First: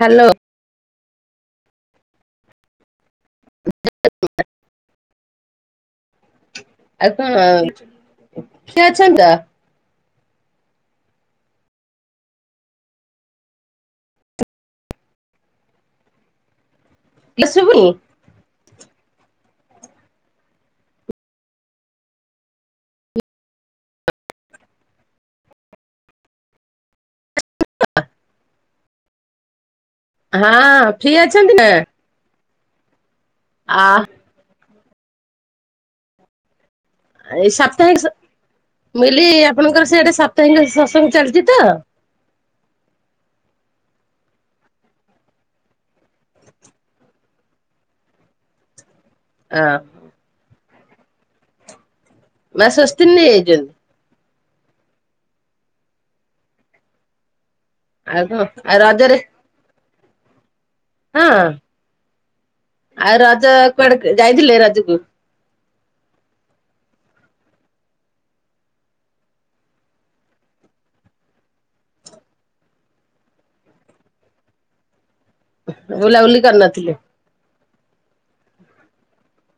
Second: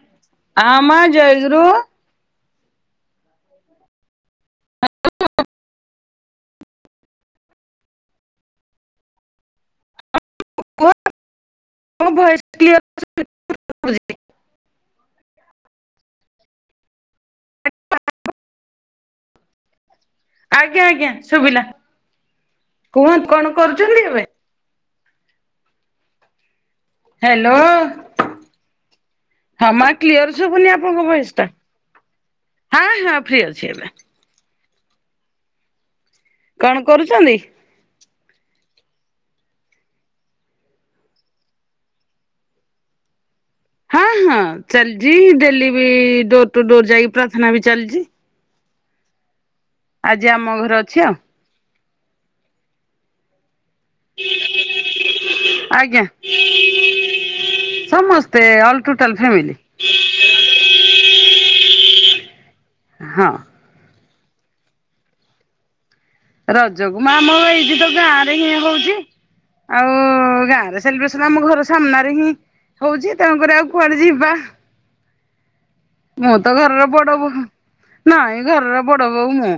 Hello ଆମ ଜୟ ଜର ହ ହ ଆଉ କଣ କିଏ ଅଛ ତ। ୟ ଲଷ୍ମୀ ପୁଣି ଆଜ୍ଞା ଆଜ୍ଞା ଶୁଭିଲା କୁହ କଣ କରୁଛନ୍ତି ଏବେ। ହ୍ୟାଲୋ। ହ ମା କ୍ଲିୟର ହଁ ଶୁଭୁନି ଆପଣଙ୍କ ଫ୍ରି ଭଏସ ଟା। ଅଛନ୍ତି । ହଁ ହଁ। ଫି ଅଛି ଏବେ କଣ କରୁଛନ୍ତି। ମିଲି ଆପଣଙ୍କର ସେ ଗଟେ ସାପ୍ତାହିକ ସତ୍ସଙ୍ଗ ଚାଲିଛି ତ । ହଁ ହଁ ଚାଲିଛି ଡେଲି ବି ଡୋର ଟୁ ଡୋର ଯାଇି ପ୍ରାର୍ଥନା ବି ଚାଲିଛି। ହଁ ଆଜି ଆମ ଘର ଅଛ ମା ଶ ଅସ୍ନଯଇଛନ୍ତି ଆଜ୍ଞା ଆଉ କଣ ସମସ୍ତେ ଆଉ ଅଲ ଟଟାଲ ରଜରେ ଫାମି ହ ହଁ। ଆଉ ହଁ ରଜ କୁଆଡେ ଯାଇଥିଲେ ରଜୁକୁ। ରଜକୁୁ ମା ଆମ ଏଇଠି ତ ଗାଁ ରେ ହିଁ ହଉଛି ଆଉ ଗାଁରେ ସେଲିବ୍ରେସନ ଆମ ଘର ସାମ୍ନାରେ ହିଁ ହଉଛି ତେଣୁକରି ଆଉ କୁଆଡେ ଯିବା ମୁଁ ବୁଲାବୁଲି ତ ଘରର କରିନଥିଲେ ବଡ ବୋ ନାହିଁ ଘରର ବଡ ବୋହୂ ମୁଁ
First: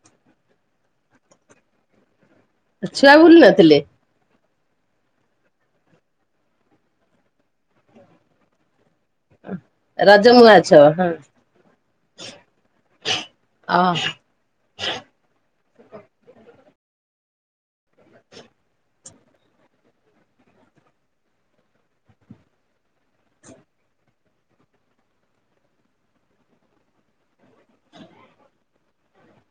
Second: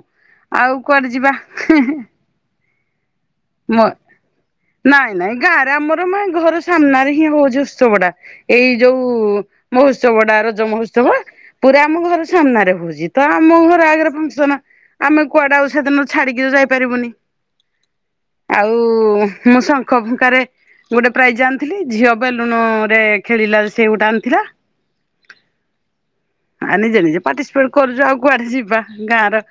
ଆଉ କୁଆଡେ ଯିବା। ହେଁ ହେଁ। ଛୁଆ ବୁଲ୍ ନଥିଲେ। ନାଇଁ ନାଇଁ ଗାଁ ରେ ଆମର ଘର ସାମ୍ନାରେ ହିଁ ହଉଛି ଉତ୍ସବଟା ଏଇ ଯୋଉ ମହୋତ୍ସବଟା ମୁଆଁ ରଜ ଛଅ ହଁ ମହୋତ୍ସବ ପୁରା ଆମ ଘର ସାମ୍ନାରେ ହଉଛି ତ ଆମ ଅ ଘର ଆଗରେ ଫଙ୍କସନ ଆମେ କୁଆଡ ସେଦିନ ଛାଡିକି ତ ଯାଇପାରିବୁନି। ଆଉ ମୁଁ ଶଙ୍ଖ ଫୁଙ୍କାରେ ଗୋଟେ ପ୍ରାଇଜ ଆଣିଥିଲି ଝିଅ ବେଲୁନରେ ଖେଳିଲା ସେ ଗୋଟେ ଆଣିଥିଲା। ଆ ନିଜେ ନିଜେ ପାର୍ଟିସିପେଟ କରୁଛୁ ଆଉ କୁଆଡେ ଯିବା ଗାଁର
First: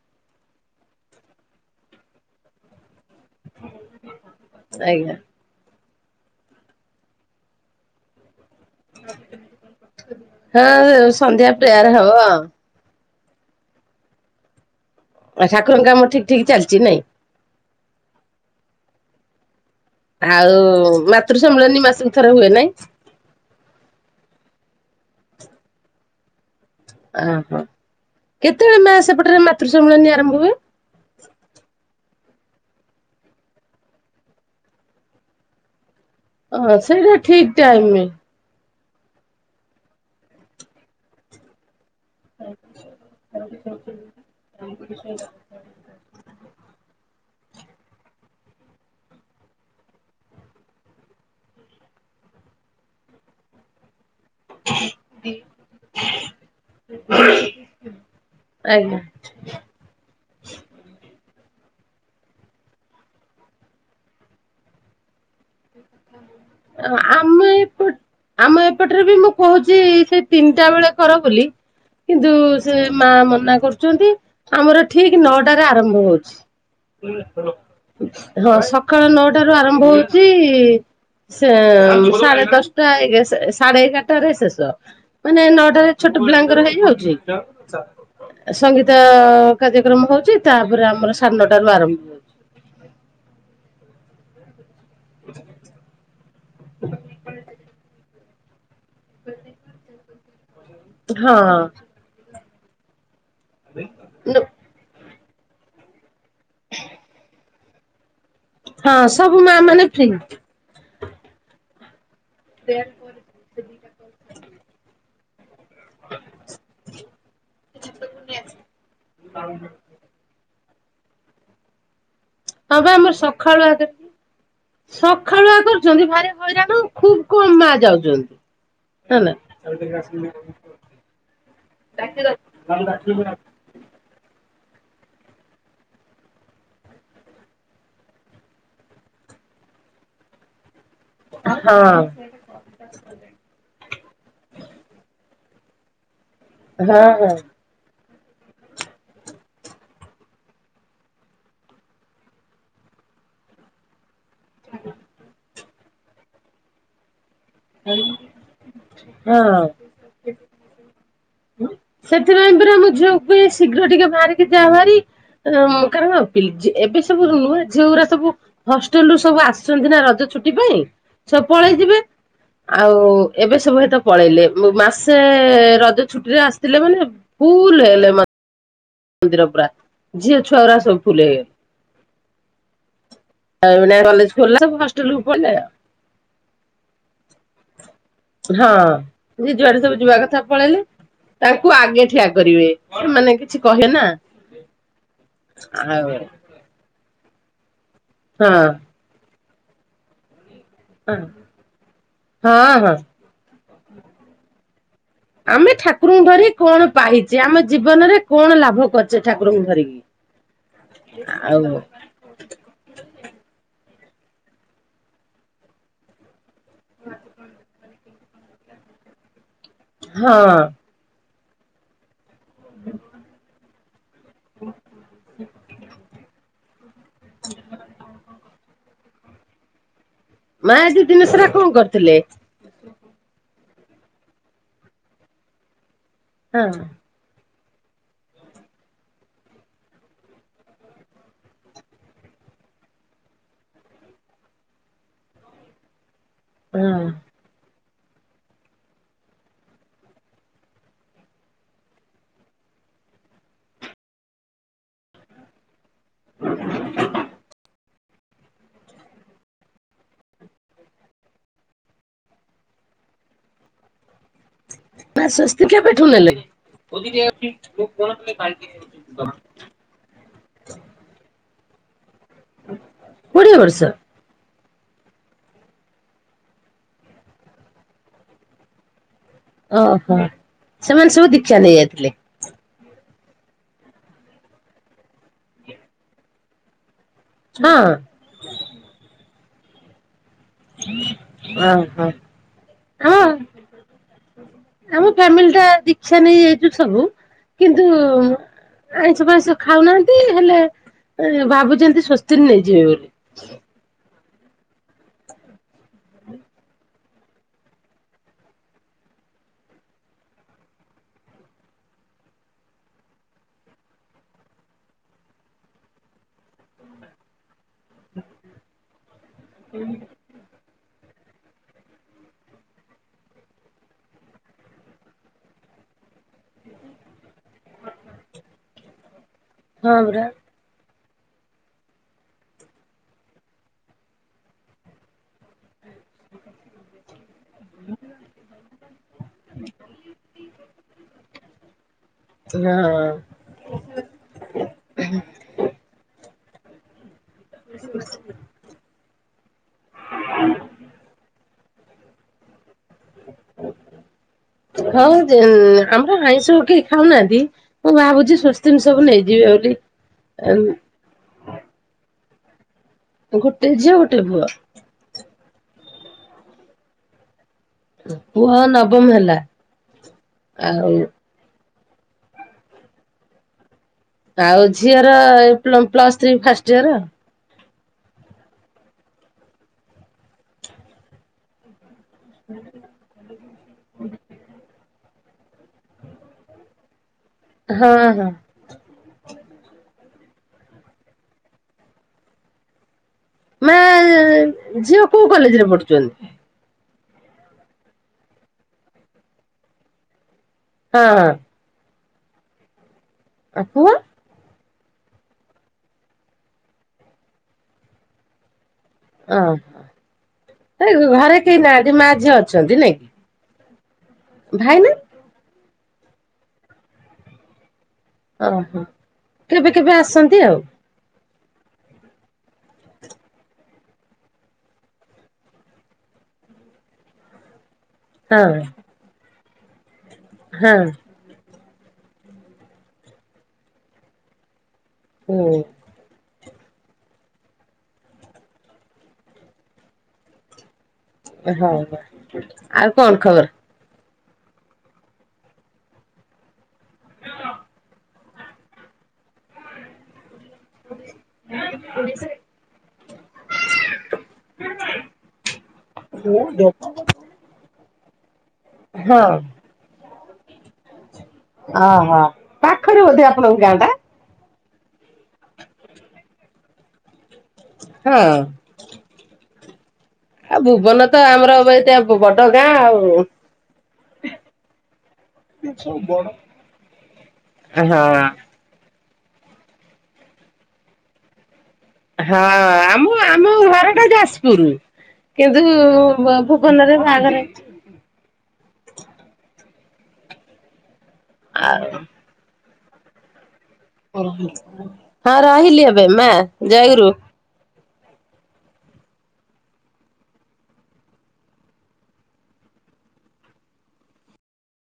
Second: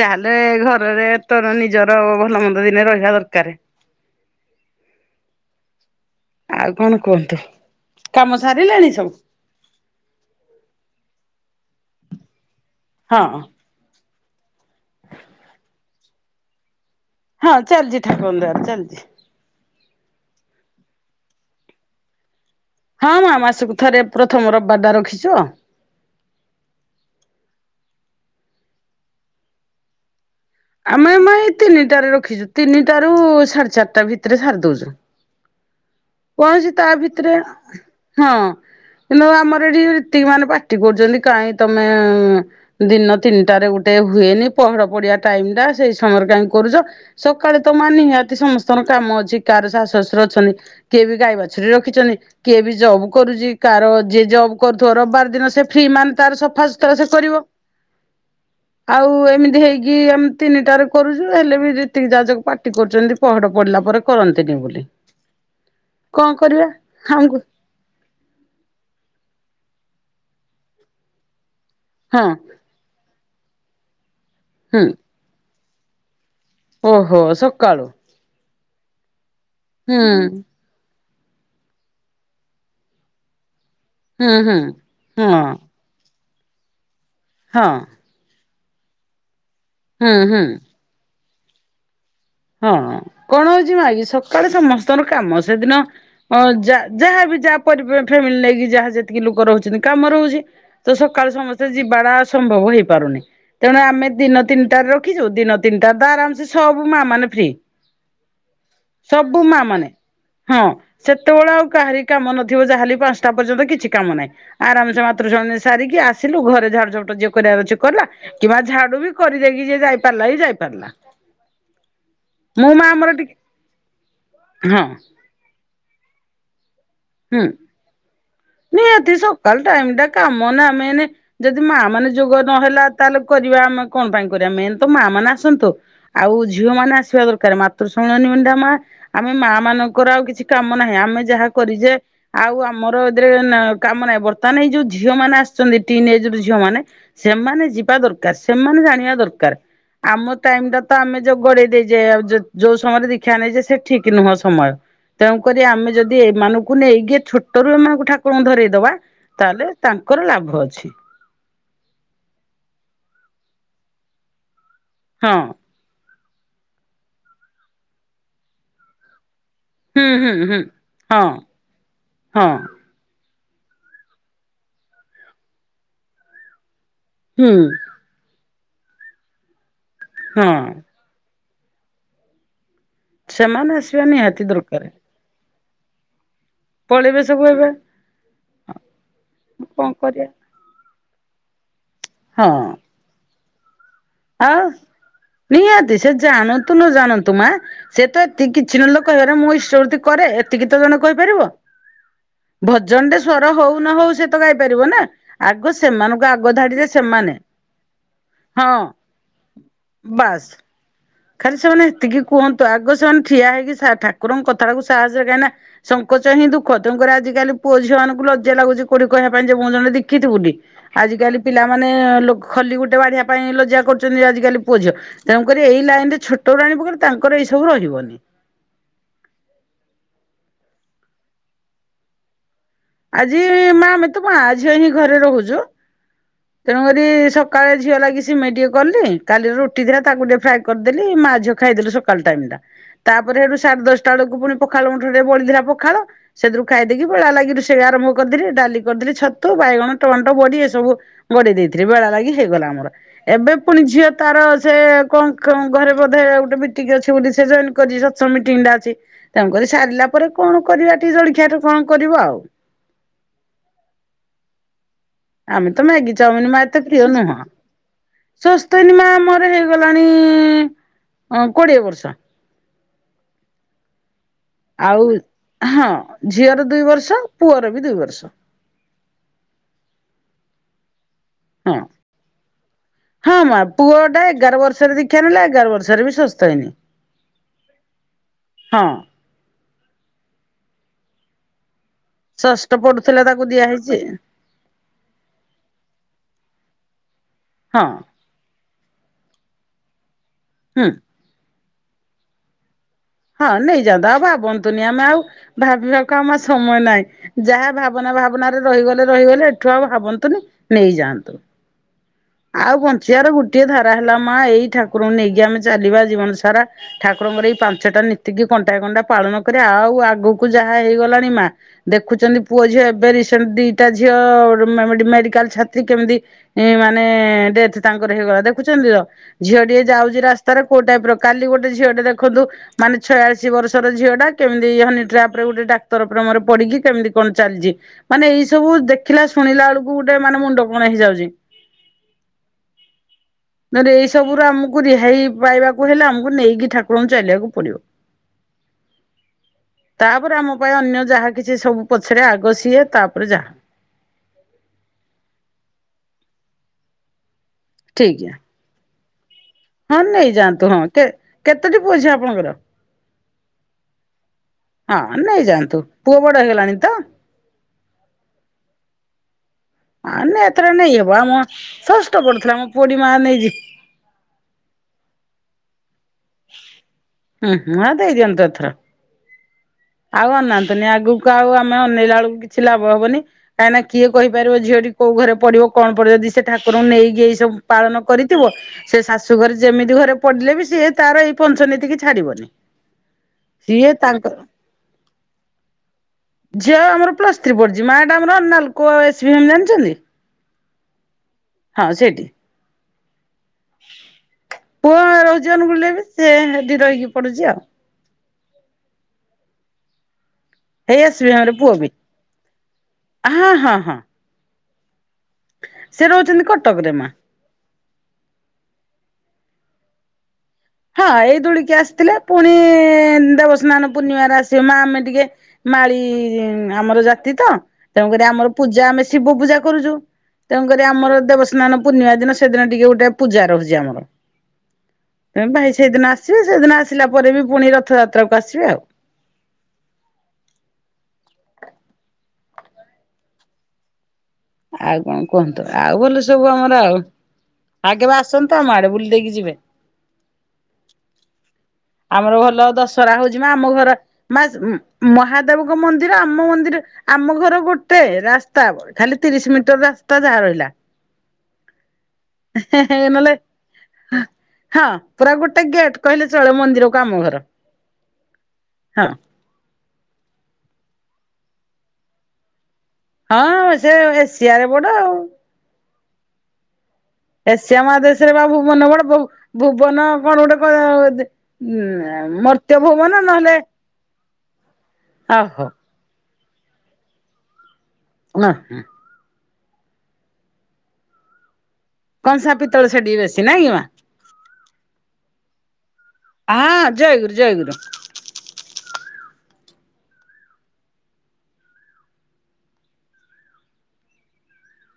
ଯାହାହେଲେ ଘରରେ ତୋର ନିଜର ଭଲ ମନ୍ଦ ଦିନେ ରହିବା ଦରକାର। ଆଜ୍ଞା। ଆଉ କଣ କୁହନ୍ତୁ? କାମ ସାରିଲାଣି ସବୁ ହଁ ସନ୍ଧ୍ୟା ପ୍ରେୟାର ହବ। ହଁ। ଆଉ ଠାକୁରଙ୍କ କାମ ଠିକ ଠିକ ଚାଲିଛି ନାଇଁ। ହଁ ଚାଲିଛି ଠାକୁର ଦ୍ବାର ଚାଲିଛି। ଆଉ ମାତୃ ସମ୍ମିଳନୀ ମାସକୁ ଥର ହୁଏ ନାଇଁ। ହଁ ମା ମାସକୁ ଥରେ ପ୍ରଥମ ରବିବାର ଟା ରଖିଛୁ ଅଉ। ଓହୋ କେତେବେଳେ ମା ସେପଟରେ ମାତୃ ସମ୍ମିଳନୀ ଆରମ୍ଭ ହୁଏ? ଆମେ ମା ଏଇ ତିନିଟାରେ ରଖିଛୁ ତିନିଟା ରୁ ସାଢେ ଚାରିଟା ଭିତରେ ସାରି ଦଉଛୁ। ପହଞ୍ଚି ହଁ ତା ସେଇଟା ଭିତରେ ଠିକ ଟାଇମ ହଁ। କିନ୍ତୁ ଆମର ଏଠି ରୀତିକ୍ ମାନେ ପାଟି କରୁଛନ୍ତି କାହିଁ ତ [unintelligible] ଦିନ ତିନିଟାରେ ଗୋଟେ ହୁଏନି ପହଡ ପଡିଆ ସେଇ ସମୟରେ କାହିଁ କରୁଛ ସକାଳେ ତ ମାନି ନିିହାତି ସମସ୍ତଙ୍କର କାମ ଅଛି କାହାର ଶାଶୁ ଶାଶୁର ଅଛନ୍ତି କିଏ ବି ଗାଈ ବାଛୁରୀ ରଖିଛନ୍ତି କିଏ ବି ଜବ୍ କରୁଛି କାହାର ଯିଏ ଜବ୍ କରୁଥିବ ରବିବାର ଦିନ ସେ ଫ୍ରି ମାନେ ତାର ସଫା ସୁତୁରା ସେ କରିବ ଆଜ୍ଞା ଆଉ ଏମିତି ହେଇକି କି ଆମେ ତିନିଟାରେ କରୁଛୁ ହେଲେ ବି ଯେତିକି ଯାହାଜକ ପାଟି କରୁଛନ୍ତି ପହଡ ପଡିଲା ପରେ କରନ୍ତିନି ବୋଲି। କଣ କରିବା ଆମକୁ ଆମେ ଏପ ଆମ ଏପଟରେ ବି ମୁଁ କହୁଛି ସେ ତିନିଟା ବେଳେ କର ବୋଲି। ହଁ। କିନ୍ତୁ ସେ ମା ମନା କରୁ ଚନ୍ତି। ଆମର ହୁଁ ଠିକ୍ ନ ଟାରେ ଆରମ୍ଭ ହଉଛି। ଓହୋ ସକାଳୁ। ହଁ ସକାଳ ନଅଟା। ାରୁ ଆରମ୍ଭ ହୁଁ ହଉଛି। ସେ ସାଢ଼େ ଦଶଟା ହେଇଗ ସାଢେ ଏଗାରଟାରେ ହୁଁ ହୁଁ। ଶେଷ ହଁ ମାନେ ନଅଟାରେ ଛୋଟ ପିଲାଙ୍କର ହେଇଯାଉଛି। ଚା ହଁ [inaudible] ସଙ୍ଗୀତ କାର୍ଯ୍ୟକ୍ରମ ହୁଁ ହଉଛି ହୁଁ ତାପରେ ଆମର ସାଡେନ ଟାରୁଆର ଭଡ଼ ବମ ହେଉଚି। ହଁ କଣ ହଉଛି ମାଗ ସକାଳେ ସମସ୍ତେ। କାମ ସେଦିନ ଅ ଯ ଯାହାବ ଯା ପର ଫ ମିିଲ ଲାଗ କି ଯା ଯେତିକି ଲୋକ ରହୁଛନ୍ତି କାମ ରହୁଛି। ତ ସକାଳୁ ହଁ ସମସ୍ତେ ଯିବାଡା ସମ୍ଭବ ହେଇପାରୁନି। ତେଣୁ ଆମେ ନ ଦିନ ତିନିଟାରେ ର ରଖି ଦିନ ତିନିଟା ତ ଆରାମ ସେେ ସବୁ ମା ମାନେ ଉପେ। ହଁ ସବୁ ମା ମାନେ ଫ୍ରି । ହଁ ସେତେବେଳେ ଆଉ କାହାରି କାମ ନଥିବ ଯାହାଲି ପାଞ୍ଚଟା ପର୍ଯ୍ୟନ୍ତ କିଛି କାମ ନାହିଁ, ଆରାମ ସେ [unintelligible] ସାରିକି ଆସିଲୁ ଘରେ ଝାଡୁ ଝାଡୁ ଯିଏ କରିବାର ଅଛି କଲା, କିବା ଝାଡୁ ବି କରିଦେଇକି ଯିଏ ଯାଇ ପାରିଲା ଯାଇ। [unintelligible] ହଁ ବା ଆମର ସଖାଳୁଆ ଆଗେ, ହଁ ସଖାଳୁଆ କରୁଛନ୍ତି ଭାରି ହଇରାଣୁ। ହୁଁ ନିହାତି ହେଲା। ସକାଳ ଟାଇମ ଟା କାମ ନା, ମେନେ ଯଦି ମା ମାନେ ଯୋଗ ନହେଲା ତାହେଲେ କରିବା ଆମେ କଣ ପାଇଁ କରିବା। ମେନ୍ ତ ମା ମାନେ ଆସନ୍ତୁ, ଆଉ ଝିଅ ମାନେ ଆସିବା ଦରକାର ମାତୃ ଶୁଣନି ମେଣ୍ଢା ମା ଆମେ ମା ମାନଙ୍କର ଆଉ କିଛି କାମ। ନାହିଁ ଆମେ ଯାହା ହଁ କରି ଯେେ। ହଁ ଆଉ ଆମର ଏଥିରେ କାମ ନାହିଁ ବର୍ତ୍ତମାନ ଏଇ ଯୋଉ ଝିଅ ମାନେ ଆସି। ଛନ୍ତି ଟିନଜ ର ଝି। ଝିଅ ମାନେ ହଁ ସେମାନେ ଯିବା ଦରକାର। ସେମାନେ ଜାଣିବା ଦରକାର ଆମ ଟାଇମ ଟା ତ ଆମେ ଯୋଉ ଗଡେଇ ଦେଇଛେ ଆଉ ଯୋଉ ସମୟରେ ଦିକ୍ଷା ନେଇଛେ ସେ ଠିକ। କି ନୁହଁ ସମୟ ତାଙ୍କୁ ତେଣୁ କରି ଆମେ ଯଦି ଏମାନଙ୍କୁ। କୁ ନେଇ କି ଛୋ ଟରୁ ଏମାନଙ୍କୁ ଠାକୁରଙ୍କୁ ଧରଇ ଦବା, ହଁ ତାହେଲେ ତାଙ୍କର ଲାଭ ଅଛି। ସେଥିପାଇଁ ପରା ମୁ ଝିଅକୁ କୁହେ ଶୀଘ୍ର ଟିକେ ବାହାରିକି। ଜା ଭାରି ହଁ ଏଁ କାରଣ । ପି ଝି ଏବେ ସବୁ ନୁହେଁ ଝିଅ ଗୁଡା ସବୁ ହଷ୍ଟେଲ ରୁ ସବୁ ଆସି। ଛନ୍ତି ନା ହୁଁ ରଜ ହୁଁ ଛୁଟି ହୁଁ ପାଇଁ ହଁ ସବୁ ପଳେଇ ଯିବେ । ହଁ। ଓ ଏବେ ସବୁ ହେଇତ ପଳେଇଲେ ମାସେ ରଜ ଛୁଟିରେ ଆସ । ଥିଲେ ମାନେ ହୁଁ ଫଲ ହେଲେ ମ ନ୍ଦିରର ପୁରା। ଝିଅ ଛୁଆ ହଁ ଗୁରା ସବୁ ଫୁଲ ହେବେ । ସେମାନେ ଆସିବା କଲେଜ ନିହାତି ଖୋଲିଲା ସବୁ ଦରକାର ହଷ୍ଟେଲ କୁ ପଲେ ଆଉ । ପଳେଇବେ ସବୁ ଏବେ ହଁ ଯେ ଯୁଆଡ଼େ କଣ ସବୁ ଯିବା କରିବା କଥା ପଳେଇଲେ। ତାଙ୍କୁ ଆଗେ। ଠିଆ ହଁ କରିବେ ସେମାନେ। କିଛି କହି ଆଉ ନିହାତି ସେ ଜାଣନ୍ତୁ ନଜଣାନ୍ତୁ । ତୁମା। ସେ ତ ଏତିକି ହଁ। କିଛି ନ ଏଲେ କହିବାର ମୋ ଇସ ଷ୍ଟ ବୃତ୍ତି କରେ । ଏତିକ ତ ଜଣେ ହଁ କହିପାରିବ ହଁ। ଭଜନରେ ସ୍ୱର ହଉ । ନହଉ ସେ ତ ଗାଇପାରିବ ନା । ଆମେ ଠାକୁରଙ୍କୁ ଧରି କଣ ପାଇଛେ ଆମ ଜୀବନରେ କଣ ହଁ ଲାଭ କରିଛେ । ଛେ ଠାକୁରଙ୍କୁ ଧରିକି ବାସ୍ । ଖାଲି ସେମାନେ ଏତିକି କୁହନ୍ତୁ ଆଗ ସେମାନେ ଠିଆ ହେଇକି ସା ଠା ଠାକୁରଙ୍କ କଥାଟାକୁ ସାହାସ କାହିଁକନା ସଙ୍କୋଚ ହିଁ ଦୁ ଖ ତେଣୁ। କରି ଆଜି କାଲି ପୁଅ, ଝିଅ ମାନଙ୍କୁ । ଲଜ୍ୟା ଲାଗୁଚି କଉଠି କହିୟାକୁ । ମୁଁ ଜଣେ ଦେଖିତ୍ ବୋଲି ହଁ। ଆଜିକାଲି । ପିଲାମାନେ ଲୋକ ଖଲି ଗୋଟେ ବାଢିବା ପାଇଁ ଲଜା କରୁଛି। ଆଜିକାଲି ପୁଅ, ଝିଅ ତେଣୁ କରି ଏଇଲାଇନ ପ [inaudible] ତାଙ୍କର ଏଇ ସବୁ ରହିବନି। ମା ଆଜିି ଦିନେସାରା କଣ କରୁଥିଲେ। ଆଜି, ଏ ମା ଆମେତ ମାଆ ଝିଅ ହିଁ ଘରେ ରହୁଛୁ। ହଁ ତେଣୁ ରି ସ ସକାଳେ ଝିଅ ଲାଗି ସିମେଇ ଟିକେ କଲି କାଲିର ରୁଟି ଥିଲା ତାକୁ ଟିକେ ଫ୍ରା ଏ କରିଦେଲି ମା, ଝିଅ ଖାଇଦେଲୁ ସକାଳ ଟାଇମ ଟା ତାପରେ ସେଠୁ ସାଢେ ଦଶଟା ବେଳକୁ ପୁଣି ପଖାଳ ମୁଠେ ମୁଠେ ଟେ ବଳିଥିଲା ପଖାଳ ସେଥିରୁ ହଁ। ଖାଇଦକି ବେଳା ଲାଗି ରୁଷ ସେ ଆରମ୍ଭ କରିଦେଲି ଡାଲି କରିଦେଲି ଛତୁ ବାଇଗଣ ଟମାଟୋ ବଢ଼ି ଏ ସବୁ ଗଡିଇ ଦେଇଥିଲି ଭୋଳା ଲାଗି ହେଇଗଲା ମୋର ଏବେ ପୁଣି ଝିଅ ତାର ସେ କଣ ଘରେ ବୋଧ ଗୋଟେ ମିଟିଙ୍ଗ ଅଛି ବୋଲି ସେ ଜଏନ୍ କରି ମିଟିଙ୍ଗ ଟା ଅଛି ତେଣୁକରି ସାରିଲା ପରେ କଣ କରିବା ଟିକେ ଜଳଖିଆ ଟିକେ କଣ କରିବ ଆଉ ମା ସ୍ୱସ୍ତି ଆମେ ତ କେବେଠୁ ମ୍ୟାଗି ନେଲେ? ଚାଉମିନ ମା ଏତେ ପ୍ରିୟ ନୁହଁ ସ୍ୱସ୍ତିନ ମା ଆମର ହେଇଗଲାଣି କୋଡ଼ିଏ ବର୍ଷ। କୋଡ଼ିଏ ବର୍ଷ। ଆଉ ହଁ ଝିଅର ଦୁଇ ବର୍ଷ ପୁଅର ବି ଦୁଇ ବର୍ଷ। ଓହୋ ସେମାନେ ସବୁ ଦୀକ୍ଷା ହଁ ନେଇ ଯାଇଥିଲେ ହଁ ମା ପୁଅ ଟା ଏଗାର ବର୍ଷରେ ଦୀକ୍ଷା ନେଲା ଏଗାର ବର୍ଷରେ ବି ସ୍ୱସ୍ତୟିନୀ ହଁ, ହଁ, ଷଷ୍ଠ ହଁ ପଢୁଥିଲା ତାକୁ ଦିଆହେଇଛି ଆମ ଆମ ଫାମିଲି ଟା ଦୀକ୍ଷା ନେଇ ଯାଇଛୁ ସବୁ ହଁ କିନ୍ତୁ ଆଇଁଷ ଫାଇଁଷ ଖାଉନା। ଦିନ ହୁଁ ହେଲେ ଭାବୁ ଯେମିତି ସ୍ୱସ୍ତିନ ନେଇଯିବେ ବୋଲି। ହଁ ନେଇ ଯା ବା ଭାବନ୍ତୁନି ଆମେ ଆଉ ଭାବିବାକୁ ଆମ ସମୟ ନାହିଁ ଯାହା ଭାବନା ଭାବନାରେ ରହିଗଲେ ରହିଗଲେ ଏଠୁ ଆଉ ଭାବନ୍ତୁନି ନେଇଯାଆନ୍ତୁ। ଆଉ ବଞ୍ଚିବାର ଗୋଟିଏ ଧାରା ହେଲା ମା ଏଇ ଠାକୁରଙ୍କୁ ନେଇକି ଆମେ ଚାଲିବା ଜୀବନ ସାରା ଠାକୁରଙ୍କର ଏଇ ପା ସେଟା ନିତିକି କଣ୍ଟା କଣ୍ଟା ପାଳନ କରି ଆଉ ଆଗକୁ ଯାହା ହେଇଗଲା ମା ଦେଖୁଛନ୍ତି ପୁଅ ଝିଅ ଏବେ ରିସେଣ୍ଟ ଦିଟା ଝିଅ ମେଡିକାଲ ଛାଡିଥିଲି କେମିତି ମାନେ, ଡେଥ ତାଙ୍କର ହେଇଗଲା ଦେଖୁଛନ୍ତି ତ ଝିଅଟିଏ ହଁ ଯାଉଛି ପରା ରାସ୍ତାରେ କଉଟାଇପର କାଲି ଗୋଟେ ଝିଅ ଟେ ଦେଖନ୍ତୁ ମାନେ ଛୟାଶୀ ବର୍ଷର ଝିଅ ଟା କେମିତି [inaudible] ଟ୍ରାପ ଗୋଟେ ଉତ୍ତର ପ୍ରେମରେ ପଡିକି କେମିତି କଣ ଚାଲିଛି ମାନେ ଏଇ ସବୁ ଦେଖିଲା ଶୁଣିଲା ବେଳକୁ ଗୋଟେ ମାନେ ମୁଣ୍ଡ କଣ ହେଇଯାଉଛି। ହଁ ନହଲେ ଏଇ ସବୁ ର ଆମକୁ ରିହାଇ ପାଇବାକୁ ହେଲେ ଆମକୁ ନେଇକି ଠାକୁର ଚାଲିବାକୁ ପଡିବ ତାପରେ ଆମ ପାଇଁ ଅନ୍ୟ ଯାହା କି ସିଏ ସବୁ ପଛରେ ଆଗ ସିଏ ତାପରେ ଯାହା। ହଁ ଆମର ହାଇ ତ କି ଖାଉନାହାନ୍ତିି। ମୁଁ ଠିକ୍ ଭାବୁଛି ସ୍ଵସ୍ତି ସବୁ ନାଇଁ ହଁ ନେଇଯାଆନ୍ତୁ ହଁ କେ କେତଟି ପୁଅ ଝିଅ ଆପଣଙ୍କର ହ ଗୋଟେ ଝିଅ ଗୋଟେ ପୁଅ। ଯାଆନ୍ତୁ ପୁଅ ବଡ ହେଇଗଲାଣି ତ। ପୁହ ନବମ ହେଲା। ଆ ନା ଏଥର ଆଉ ନେଇହବ ଆମ ଷଷ୍ଠ ପଢୁଥିଲା ଆମ ପୁଅ ଟି ମା ନେଇ ଆଉ ଝିଅର ପ୍ଲ ପ୍ଲସ୍ ଥ୍ରି ଫାଷ୍ଟ ଇୟର ହୁଁ ହଁ ଦେଇଦିଅନ୍ତୁ ଏଥର। ଆଉ ଅନାନ୍ତିନି ଆଗକୁ ଆଉ ଆମେ ନେଲା ବେଳକୁ କିଛି ଲାଭ ହବନି କାହିଁକି ନା କିଏ କହିପାରିବ ଝିଅଟି କୋଉ ଘରେ ପଡିବ କଣ ପଡିବ ଯଦି ସେ ଠାକୁରଙ୍କୁ ନେଇକି ସବୁ ହଁ ପାଳନ ହଁ। କରିଥିବ ସେ ଶାଶୁ ଘରେ ଯେମିତି ଘରେ ପଡ଼ିଲେ ବି ସିଏ ତାର ଏଇ ପଂଞ୍ଚ ନୀତିକି ଛାଡ଼ିବନି। ମା ସିଏ ତାଙ୍କର ଝିଅ କୋଉଁ କଲେଜ ରେ ପଢୁଛନ୍ତି? ଆମର ପ୍ଲସ୍ ଥ୍ରୀ ପଢୁଛି ମା ଟା ଆମର ନାଲକୋ ଏସ୍ ବି ଏମ୍ ଜାଣିଛନ୍ତି। ହଁ ହଁ ହଁ ସେଠି। ଆ କୁହ। ପୁଅ ରହୁଜନ ବୁ ବି ସେ ହେଠି ରହିକି ପଡୁଛି ଆଉ ହ ହେଇ ହ ଏସ୍ ଭି ଘରେ ଏମ୍ ରେ କେହି ପୁଅ ନା ବି ମା ଝିଅ ଅଛନ୍ତି ନାଇଁ କି ହଁ ହଁ ହଁ ଭାଇ ନା ସେ ରହୁଛନ୍ତି କଟକରେମା ଓହୋ କେବେ କେବେ ଆସନ୍ତି ଆଉ। ହଁ ଏଇ ଦୋଳିକି ଆସିଥିଲେ ପୁଣି ଦେବସ୍ନାନ ପୂର୍ଣ୍ଣିମାରେ ଆସିବ ମା ଆମେ ଟିକେ ମାଳି ଆମର ଜାତି ତ ତେୁକରି ଆମର ହଁ ପୂଜା ଆମ ଶିବ ପୂଜା କରୁଛୁ। ତେଣୁ ହଁ କରିରି ଆମର ଦେବ ସ୍ନାନ ପୂର୍ଣ୍ଣିମା ଦିନ ସେଦିନ ଟିକେ ଗୋଟେ ପୂଜା ରହୁଛି ଆମର ତୁମେ ହୁଁ ଭାଇ ସେଇଦିନ ଆସ। ଆସିବେ ସେଦିନ ଆସିଲା ପରେ ବି ପୁଣି ରଥଯାତ୍ରାକୁ ଆସିବେ ଆଉ। ହଁ ଆଉ କଣ ଖବର? ଆଉ କଣ କୁହନ୍ତୁ ଆଉ ଭ ସବୁ ଆ ଆଉ ଆଗ ବା ଆସ ଆସନ୍ତୁ ଆମ ଆଡେ ବୁଲି ଦେଇକି ଯିବେ। ହ ଆମର ଭଲ ଦଶହରା ହଉଛି ମା ଆମ ଘର ମା ମହାଦେବଙ୍କ ମନ୍ଦିର ଆମ ମନ୍ଦିର ଆମ ଘର ଗୋଟେ ରାସ୍ତା ହଁ ଖାଲି ତିରିଶ ମିଟର ରାସ୍ତା ତ ଯାହା ରହିଲା। ଓହୋ ପାଖରେ ବୋଧେ ନହେଲେ ଆପଣଙ୍କ ଗାଁ ଟା। ହଁ। ପୁର ଗୋଟେ ଗେଟ କହିଲେ ଚଳେଳ ମନ୍ଦର ର କ ଆମ ଘର ହଁ। ହଁ ଆଉ ଭୁବନ ତ ଆମର ଏତେ ବଡ ଗାଁ ଆଉ। ହଁ ସେ ଏସିଆରେ ବଡ ଆଉ। ଏସିଆ ହଁ ମହାଦେଶରେ ବା ଭୁବନ ବଡ ବୁ ଭୁବନ କଣ ଗୋଟେ କ। ହଁ ଆମ ଆମ ଘର ଟା ଯାଜ ପୁରୁ। ଓହୋ କିନ୍ତୁ ବ ବନରେ ବାହାଘର। ନା। ଆଉ କନ୍ସା ପି ତଳେ ସେଠିକି ବେଶୀ ନାଇ କି ମା। ଓ ହଁ। ରହିଲି ଏ ହଁ ଜୟ ଗୁରୁ ଜୟ ଗୁରୁ।